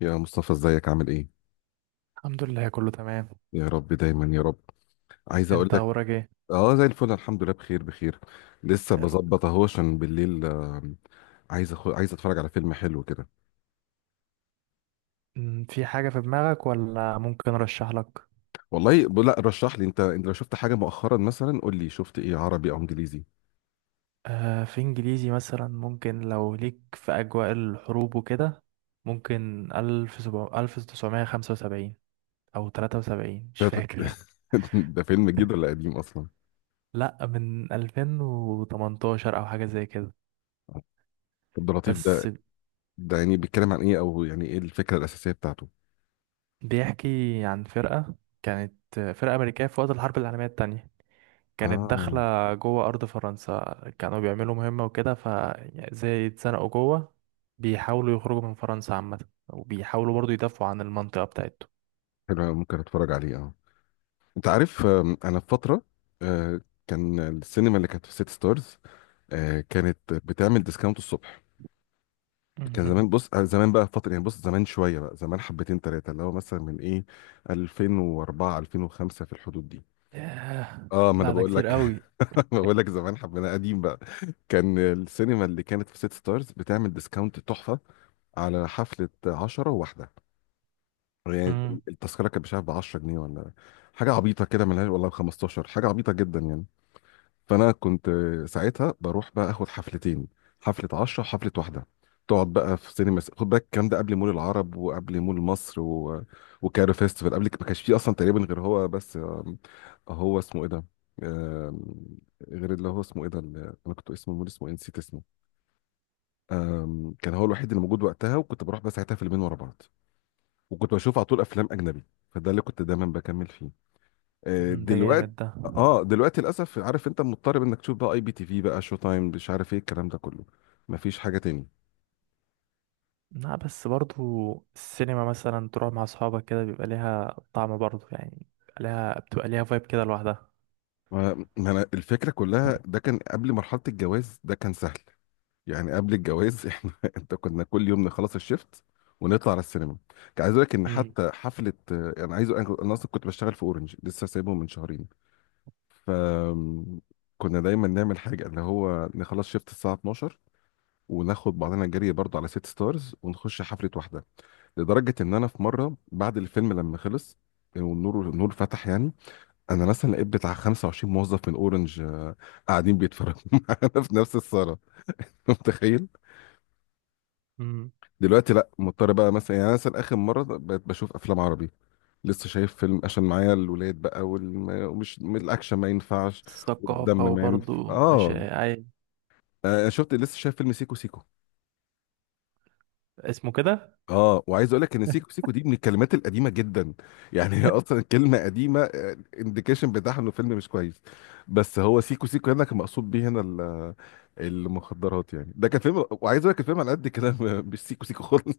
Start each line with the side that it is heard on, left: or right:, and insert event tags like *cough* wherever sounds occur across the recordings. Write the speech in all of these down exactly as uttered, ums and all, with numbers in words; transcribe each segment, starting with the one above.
left: يا مصطفى ازيك عامل ايه؟
right: الحمد لله، كله تمام.
left: يا رب دايما يا رب. عايز اقول
right: انت
left: لك،
right: اخبارك ايه؟
left: اه زي الفل الحمد لله، بخير بخير. لسه بظبط اهو عشان بالليل آم، عايز أخو... عايز اتفرج على فيلم حلو كده.
right: ام، في حاجة في دماغك ولا ممكن ارشح لك؟
left: والله ب- لا رشح لي انت انت لو شفت حاجه مؤخرا مثلا قول لي، شفت ايه عربي او انجليزي؟
right: آه، في انجليزي مثلا، ممكن لو ليك في اجواء الحروب وكده. ممكن الف سبع الف تسعمية خمسة وسبعين، او تلاتة وسبعين، مش
left: ده,
right: فاكر.
left: *laughs* ده فيلم جديد ولا قديم اصلا؟
right: لا، من الفين وتمنتاشر او حاجة زي كده.
left: عبد اللطيف
right: بس.
left: ده، ده يعني بيتكلم عن ايه، او يعني ايه الفكره الاساسيه بتاعته؟
right: بيحكي عن فرقة كانت فرقة أمريكية في وقت الحرب العالمية التانية. كانت
left: اه
right: داخلة جوه أرض فرنسا. كانوا بيعملوا مهمة وكده، ف يعني زي اتزنقوا جوه. بيحاولوا يخرجوا من فرنسا عامة. وبيحاولوا برضو يدافعوا عن المنطقة بتاعتهم.
left: حلو أوي، ممكن اتفرج عليه اه. انت عارف آم، انا في فتره، آه، كان السينما اللي كانت في سيتي ستارز آه، كانت بتعمل ديسكاونت الصبح. كان
right: مم.
left: زمان، بص آه، زمان بقى فتره يعني، بص زمان شويه بقى، زمان حبتين ثلاثه، اللي هو مثلا من ايه، ألفين وأربعة ألفين وخمسة في الحدود دي.
right: ياه.
left: اه ما انا
right: لا، ده
left: بقول
right: كتير
left: لك،
right: قوي.
left: *laughs* بقول لك زمان، حبنا قديم بقى. كان السينما اللي كانت في سيتي ستارز بتعمل ديسكاونت تحفه على حفله عشرة وواحده يعني.
right: مم.
left: التذكره كانت مش عارف ب عشرة جنيه ولا حاجه عبيطه كده، ملهاش، والله ب خمستاشر، حاجه عبيطه جدا يعني. فانا كنت ساعتها بروح بقى اخد حفلتين، حفله عشرة وحفله واحده. تقعد بقى في سينما، خد بالك الكلام ده قبل مول العرب وقبل مول مصر و... وكايرو فيستيفال. قبل ما كانش فيه اصلا تقريبا غير هو بس. آم، هو اسمه ايه ده؟ آم، غير اللي هو اسمه ايه ده، اللي انا كنت اسمه مول، اسمه إيه؟ نسيت اسمه. آم، كان هو الوحيد اللي موجود وقتها، وكنت بروح بقى ساعتها فيلمين ورا بعض، وكنت بشوف على طول افلام اجنبي. فده اللي كنت دايما بكمل فيه. آه،
right: مم، ده
left: دلوقتي
right: جامد ده.
left: تمام، اه دلوقتي للاسف، عارف، انت مضطر انك تشوف بقى اي بي تي في بقى، شو تايم، مش عارف ايه الكلام ده كله. مفيش حاجه تاني.
right: لا بس برضو السينما مثلا تروح مع أصحابك كده، بيبقى ليها طعم برضو، يعني بيبقى ليها بتبقى ليها فايب كده لوحدها.
left: ما ما انا الفكره كلها، ده كان قبل مرحله الجواز، ده كان سهل يعني. قبل الجواز *laughs* احنا انت كنا كل يوم نخلص الشيفت ونطلع على السينما. كان عايز اقول لك ان
right: مم.
left: حتى حفله، آه، انا عايز، انا أنا اصلا كنت بشتغل في اورنج، لسه سايبه من شهرين. ف كنا دايما نعمل حاجه، اللي هو نخلص شيفت الساعه اتناشر، وناخد بعضنا جري برضه على سيت ستارز، ونخش حفله واحده. لدرجه ان انا في مره بعد الفيلم لما خلص، والنور النور فتح يعني، انا مثلا لقيت بتاع خمسة وعشرين موظف من اورنج آه، قاعدين بيتفرجوا *laughs* معانا في نفس الصاله. *laughs* متخيل.
right: مم.
left: دلوقتي لا، مضطر بقى مثلا يعني. أنا مثلا اخر مره بقيت بشوف افلام عربي، لسه شايف فيلم عشان معايا الولاد بقى، والم- ومش الاكشن ما ينفعش
right: الثقافة
left: والدم ما ينفعش
right: وبرضو مش
left: اه.
right: أي.
left: آه، شفت لسه شايف فيلم سيكو سيكو.
right: اسمه كده.
left: اه وعايز اقول لك ان سيكو
right: *laughs*
left: سيكو دي من الكلمات القديمه جدا يعني، *laughs* هي اصلا كلمه قديمه، انديكيشن بتاعها انه فيلم مش كويس. بس هو سيكو سيكو هنا كان مقصود بيه هنا ال- المخدرات يعني. ده كان فيلم، وعايز اقول لك الفيلم على قد كده *laughs* م- مش سيكو سيكو خالص.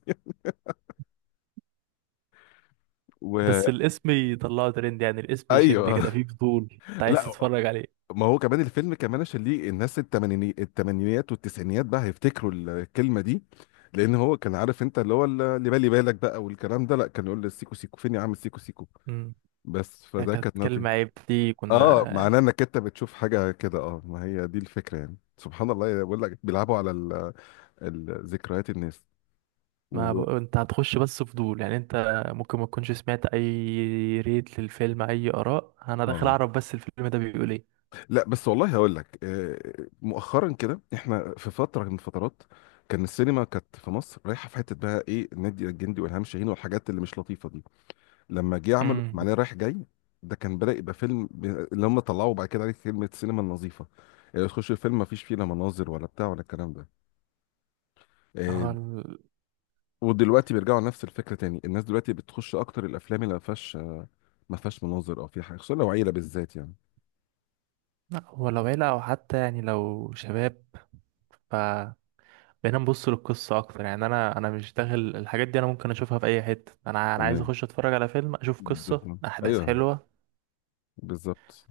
right: بس الاسم يطلعه ترند، يعني الاسم يشد
left: وايوه
right: كده، فيه فضول انت
left: *laughs*
right: عايز
left: لا.
right: تتفرج عليه.
left: ما هو كمان الفيلم كمان عشان ليه الناس التمانيني التمانينيات والتسعينيات بقى هيفتكروا الكلمه دي، لان هو كان عارف انت اللي هو اللي بالي بالك بقى والكلام ده، لا كان يقول للسيكو سيكو فين يا عم السيكو سيكو.
right: امم
left: بس فده
right: كانت
left: كانت نقطة.
right: كلمة عيب دي كنا.
left: اه معناه انك انت بتشوف حاجه كده. اه ما هي دي الفكره يعني، سبحان الله، بقول لك بيلعبوا على ال- ال- ذكريات الناس
right: ما ب...
left: و...
right: انت هتخش بس فضول، يعني انت ممكن ما تكونش سمعت اي ريت للفيلم اي اراء، انا داخل
left: اه.
right: اعرف بس الفيلم ده بيقول ايه.
left: لا بس والله هقول لك، آه، مؤخرا كده احنا في فتره من الفترات، كان السينما كانت في مصر رايحه في حته بقى ايه، النادي الجندي والهام شاهين والحاجات اللي مش لطيفه دي. لما جه عملوا
right: امم
left: معناه رايح جاي، ده كان بدأ يبقى فيلم ب... اللي هم طلعوا بعد كده عليه كلمه السينما النظيفه. آه، تخش الفيلم ما فيش فيه لا مناظر ولا بتاع ولا الكلام ده. آه،
right: هو ال-
left: ودلوقتي بيرجعوا لنفس الفكره تاني. الناس دلوقتي بتخش اكتر الافلام اللي ما فيهاش ما فيهاش مناظر، او في حاجه، خصوصا لو عيله بالذات يعني.
right: لا هو لو عيلة او حتى يعني لو شباب. ف بقينا نبص للقصة أكتر، يعني أنا أنا مش داخل الحاجات دي، أنا ممكن أشوفها في أي حتة، أنا أنا عايز
left: تمام،
right: أخش أتفرج على فيلم، أشوف قصة
left: بالظبط
right: أحداث
left: ايوه،
right: حلوة.
left: بالظبط.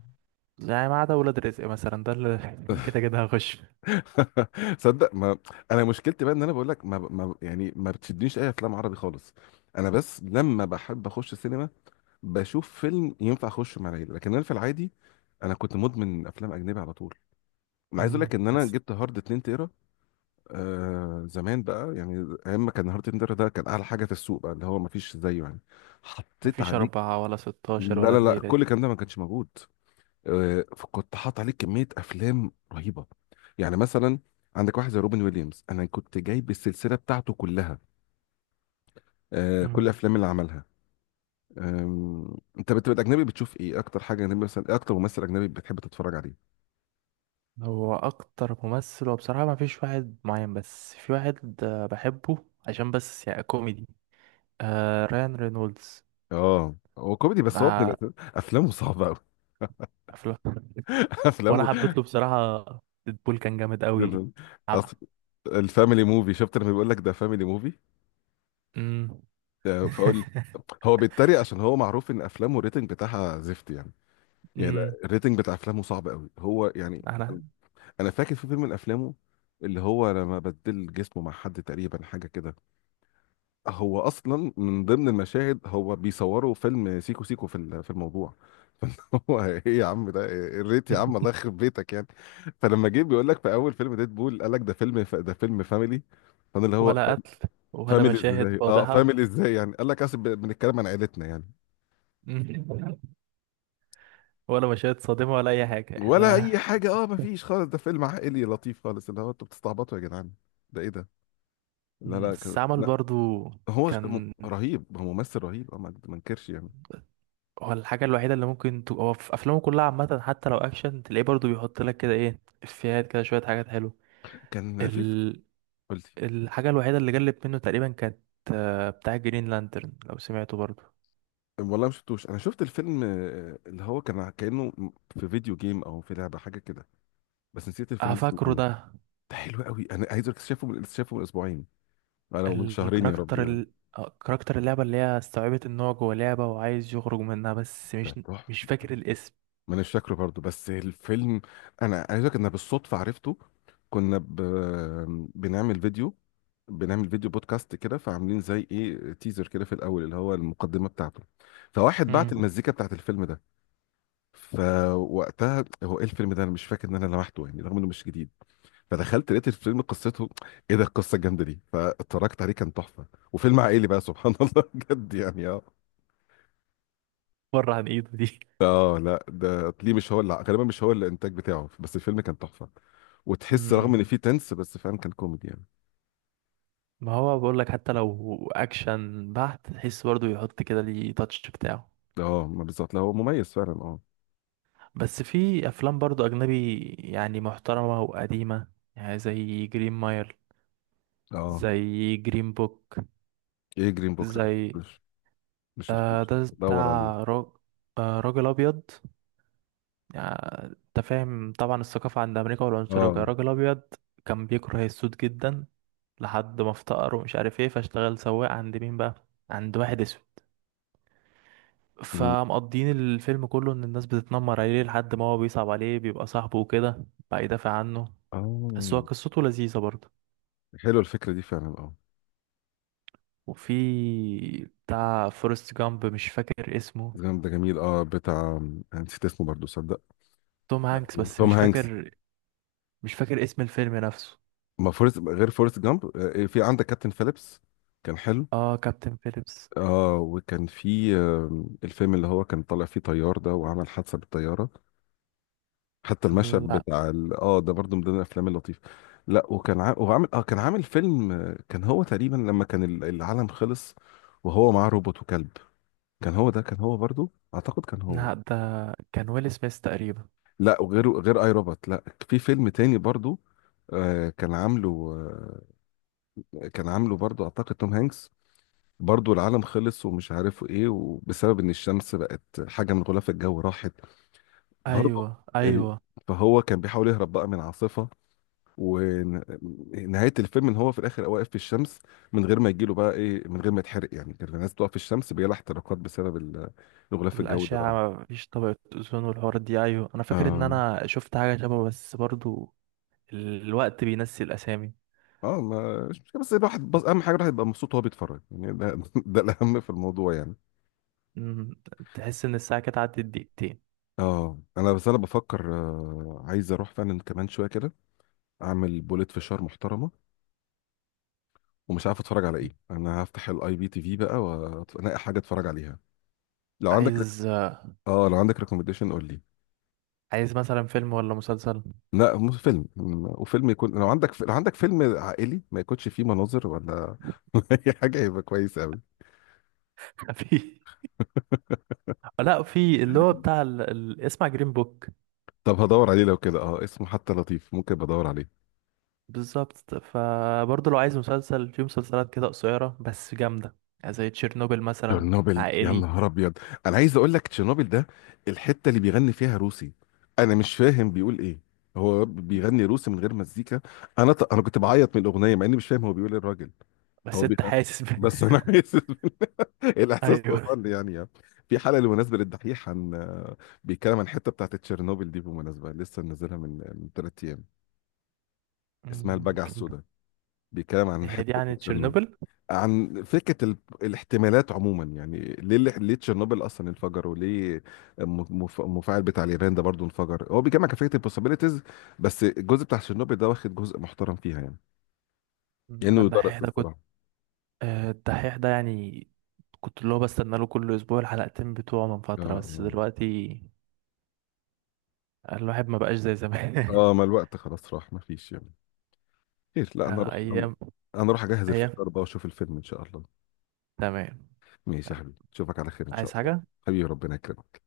right: يعني ما عدا ولاد رزق مثلا، ده اللي *laughs* اللي كده
left: *laughs*
right: كده هخش.
left: صدق ما، انا مشكلتي بقى ان انا بقول لك ما... ما يعني ما بتشدنيش اي افلام عربي خالص. انا بس لما بحب اخش السينما، بشوف فيلم ينفع اخش مع العيله. لكن انا في العادي انا كنت مدمن افلام اجنبي على طول. انا عايز اقول
right: مم.
left: لك ان انا
right: بس
left: جبت هارد اتنين تيرا. آه زمان بقى، يعني ايام ما كان هارت تندر ده كان اعلى حاجه في السوق بقى، اللي هو ما فيش زيه يعني. حطيت
right: مفيش
left: عليك،
right: أربعة ولا ستاشر
left: لا
right: ولا
left: لا لا،
right: الليلة دي.
left: كل الكلام ده ما كانش موجود. آه فكنت حاط عليك كميه افلام رهيبه يعني، مثلا عندك واحد زي روبن ويليامز، انا كنت جايب السلسله بتاعته كلها، آه كل
right: مم.
left: الافلام اللي عملها. آم، انت بتبقى اجنبي بتشوف ايه اكتر حاجه اجنبي، مثلا إيه اكتر ممثل اجنبي بتحب تتفرج عليه؟
right: هو أكتر ممثل وبصراحة مفيش واحد معين، بس في واحد آه، بحبه عشان بس يعني كوميدي. آه، ريان رينولدز.
left: اه هو كوميدي، بس هو ابن
right: آه،
left: الأس- افلامه صعبه قوي.
right: أفلام.
left: *laughs*
right: وأنا
left: افلامه
right: حبيت له بصراحة. ديدبول كان جامد قوي.
left: دول- اصل
right: عب-
left: الفاميلي موفي، شفت لما بيقول لك ده فاميلي موفي،
right: مم.
left: فاقول
right: *laughs*
left: هو بيتريق، عشان هو معروف ان افلامه الريتنج بتاعها زفت يعني. يعني لا،
right: مم.
left: الريتنج بتاع افلامه صعب قوي هو يعني.
right: أنا.
left: انا فاكر في فيلم من افلامه، اللي هو لما بدل جسمه مع حد تقريبا حاجه كده، هو اصلا من ضمن المشاهد هو بيصوروا فيلم سيكو سيكو في ال- في الموضوع. *laughs* هو ايه يا عم ده، إيه الريت يا عم، الله يخرب بيتك يعني. فلما جه بيقول لك في اول فيلم ديد بول، قال لك ده فيلم ف... ده فيلم فاميلي. فانا اللي هو
right: ولا قتل ولا
left: فاميلي
right: مشاهد
left: ازاي، اه
right: فاضحة.
left: فاميلي ازاي يعني؟ قال لك اصل ب- بنتكلم عن عيلتنا يعني.
right: مم. *laughs* ولا مشاهد صادمة ولا أي حاجة
left: ولا اي
right: احنا.
left: حاجه، اه ما فيش خالص، ده فيلم عائلي لطيف خالص، اللي هو انتوا بتستعبطوا يا جدعان، ده ايه ده؟ لا
right: مم،
left: لا
right: بس
left: كان-
right: عمل
left: لا.
right: برضو
left: هو ش- م-
right: كان
left: رهيب، هو ممثل رهيب اه، ما ما انكرش يعني.
right: هو الحاجة الوحيدة اللي ممكن تبقى، هو في أفلامه كلها عامة حتى لو أكشن، تلاقيه برضو بيحط لك كده إيه إفيهات كده، شوية حاجات حلوة.
left: كان في
right: ال...
left: قلت،
right: الحاجة الوحيدة اللي جلت منه تقريبا، كانت آه، بتاع جرين لانترن لو سمعته برضو.
left: والله ما شفتوش، انا شفت الفيلم آه، اللي هو كان كانه في فيديو جيم او في لعبه حاجه كده، بس نسيت
right: آه،
left: الفيلم اسمه
right: فاكره
left: ايه.
right: ده.
left: ده حلو قوي، انا عايز اقول لك شايفه من لسه شايفه من اسبوعين، انا من شهرين يا ربي
right: الكاركتر
left: يعني.
right: ال... آه، كاركتر اللعبة اللي هي استوعبت إن هو جوه لعبة وعايز يخرج منها، بس
left: ده
right: مش. مش
left: تحفة.
right: فاكر الاسم.
left: ما انا مش فاكره برضه بس الفيلم، انا عايز اقولك ان أنا بالصدفه عرفته. كنا ب... بنعمل فيديو بنعمل فيديو بودكاست كده، فعاملين زي ايه تيزر كده في الاول اللي هو المقدمه بتاعته، فواحد بعت
right: مم.
left: مم. المزيكا بتاعت الفيلم ده. فوقتها هو ايه الفيلم ده، انا مش فاكر ان انا لمحته يعني رغم انه مش جديد. فدخلت لقيت الفيلم، قصته ايه ده، القصه الجامده دي، فاتفرجت عليه كان تحفه، وفيلم عائلي بقى، سبحان *laughs* الله بجد يعني اه.
right: بره عن إيده دي.
left: اه لا ده ليه مش هو، اللي غالبا مش هو الانتاج بتاعه، بس الفيلم كان تحفه. وتحس رغم
right: مم.
left: ان فيه تنس بس فعلا كان كوميدي يعني.
right: ما هو بقول لك حتى لو اكشن بحت، تحس برضه يحط كده ليه تاتش بتاعه.
left: اه ما بالظبط، لا هو مميز فعلا اه.
right: بس في افلام برضه اجنبي يعني محترمة وقديمة، يعني زي جرين ماير،
left: اه
right: زي جرين بوك،
left: ايه جرين بوك ده؟
right: زي
left: مش مش
right: آه
left: شفتوش،
right: ده
left: دور عليه
right: بتاع راج... آه راجل ابيض. يعني انت فاهم طبعا الثقافة عند امريكا والعنصرية وكده.
left: اه.
right: راجل ابيض كان بيكره السود جدا، لحد ما افتقر ومش عارف ايه، فاشتغل سواق عند مين بقى، عند واحد اسود.
left: م-
right: فمقضيين الفيلم كله ان الناس بتتنمر عليه لحد ما هو بيصعب عليه، بيبقى صاحبه وكده، بقى يدافع عنه. بس هو
left: اه
right: قصته لذيذة برضه.
left: حلوه الفكره دي فعلا اه.
right: وفي بتاع فورست جامب، مش فاكر اسمه.
left: جامد ده، جميل اه، بتاع، أنا نسيت اسمه برضه صدق.
right: توم هانكس، بس
left: توم
right: مش
left: هانكس.
right: فاكر. مش فاكر اسم الفيلم نفسه.
left: ما فورست غير فورست جامب. آه، في عندك كابتن فيليبس، كان حلو.
right: اه، كابتن فيليبس.
left: اه وكان في آه، الفيلم اللي هو كان طالع فيه طيار ده وعمل حادثه بالطياره، حتى المشهد
right: لا،
left: بتاع ال... اه ده برضو من ضمن الافلام اللطيفه. لا وكان ع... وعامل اه، كان عامل فيلم، آه، كان هو تقريبا لما كان ال- العالم خلص، وهو معاه روبوت وكلب. كان هو ده، كان هو برضو اعتقد كان هو.
right: لا، ده كان ويل سميث تقريبا.
left: لا وغيره غير اي روبوت. لا في فيلم تاني برضو، آه كان عامله، آه كان عامله برضو اعتقد توم هانكس. برضو العالم خلص، ومش عارف ايه، وبسبب ان الشمس بقت حاجه من غلاف الجو راحت برضو
right: ايوه،
left: ال...
right: ايوه.
left: فهو كان بيحاول يهرب بقى من عاصفه. ونهايه الفيلم ان هو في الاخر واقف في الشمس من غير ما يجيله بقى ايه، من غير ما يتحرق يعني. كان الناس بتقف في الشمس بيلا احتراقات بسبب ال- الغلاف الجوي ده بقى.
right: الأشعة، مفيش طبقة أوزون والحوارات دي، أيوة أنا فاكر إن
left: اه
right: أنا شفت حاجة شبه بس برضو. الوقت بينسي الأسامي.
left: اه ما مش مشكلة، بس الواحد بس اهم حاجه الواحد يبقى مبسوط وهو بيتفرج يعني، ده *laughs* ده الاهم في الموضوع يعني.
right: مم، تحس ان الساعة كانت عدت دقيقتين.
left: اه انا بس انا بفكر آه، عايز اروح فعلا كمان شويه كده اعمل بوليت فشار محترمه، ومش عارف اتفرج على ايه، انا هفتح الاي بي تي في بقى والاقي حاجه اتفرج عليها. لو عندك ريك-
right: عايز آه،
left: اه لو عندك ريكومنديشن قول لي.
right: عايز مثلا فيلم ولا مسلسل؟
left: لا مو فيلم، م- وفيلم يكون، لو عندك ف- لو عندك فيلم عائلي ما يكونش فيه مناظر ولا *laughs* اي حاجه يبقى كويس قوي.
right: *laughs* في. لا، في اللي هو بتاع ال... ال... اسمع جرين بوك.
left: طب هدور عليه لو كده اه، اسمه حتى لطيف ممكن بدور عليه.
right: بالظبط، فبرضه لو عايز مسلسل في مسلسلات كده قصيرة بس جامدة، يعني زي تشيرنوبل مثلا.
left: تشيرنوبل، يا
right: عائلي.
left: نهار ابيض، انا عايز اقول لك تشيرنوبل ده، الحته اللي بيغني فيها روسي انا مش فاهم بيقول ايه، هو بيغني روسي من غير مزيكا، انا ط... انا كنت بعيط من الاغنيه مع اني مش فاهم هو بيقول إيه الراجل.
right: بس
left: هو
right: انت
left: بيغني،
right: حاسس ب...
left: بس
right: *laughs*
left: انا *laughs* عايز *laughs* الاحساس
right: ايوه.
left: وصل لي يعني، يعني في حلقه بالمناسبه للدحيح عن، بيتكلم عن الحته بتاعت تشيرنوبل دي، بالمناسبه لسه منزلها من من ثلاث ايام، اسمها
right: مم،
left: البجعه
right: كان-
left: السوداء، بيتكلم عن
right: هي دي
left: حته
right: يعني
left: تشيرنوبل،
right: تشيرنوبل.
left: عن فكره ال... الاحتمالات عموما يعني، ليه ليه ليه تشيرنوبل اصلا انفجر، وليه الم- مف... المفاعل بتاع اليابان ده برضه انفجر، هو بيجمع كان فكره البوسيبيليتيز، بس الجزء بتاع تشيرنوبل ده واخد جزء محترم فيها يعني،
right: مم،
left: كانه
right: انا الدحيح
left: يدرس
right: ده كنت.
left: الصراحه.
right: آه، الدحيح ده يعني، كنت اللي هو بستنى له كل اسبوع الحلقتين بتوعه من
left: اه
right: فترة، بس
left: اه
right: دلوقتي الواحد ما بقاش زي زمان.
left: آه،
right: *laughs*
left: ما الوقت خلاص راح، ما فيش يعني. خير لا انا
right: آه،
left: اروح، انا
right: ايام.
left: أنا اروح اجهز
right: ايام.
left: الفشار بقى واشوف الفيلم ان شاء الله.
right: تمام.
left: ماشي يا
right: يلا.
left: حبيبي، اشوفك على خير ان شاء
right: عايز
left: الله.
right: حاجة؟
left: حبيبي ربنا يكرمك.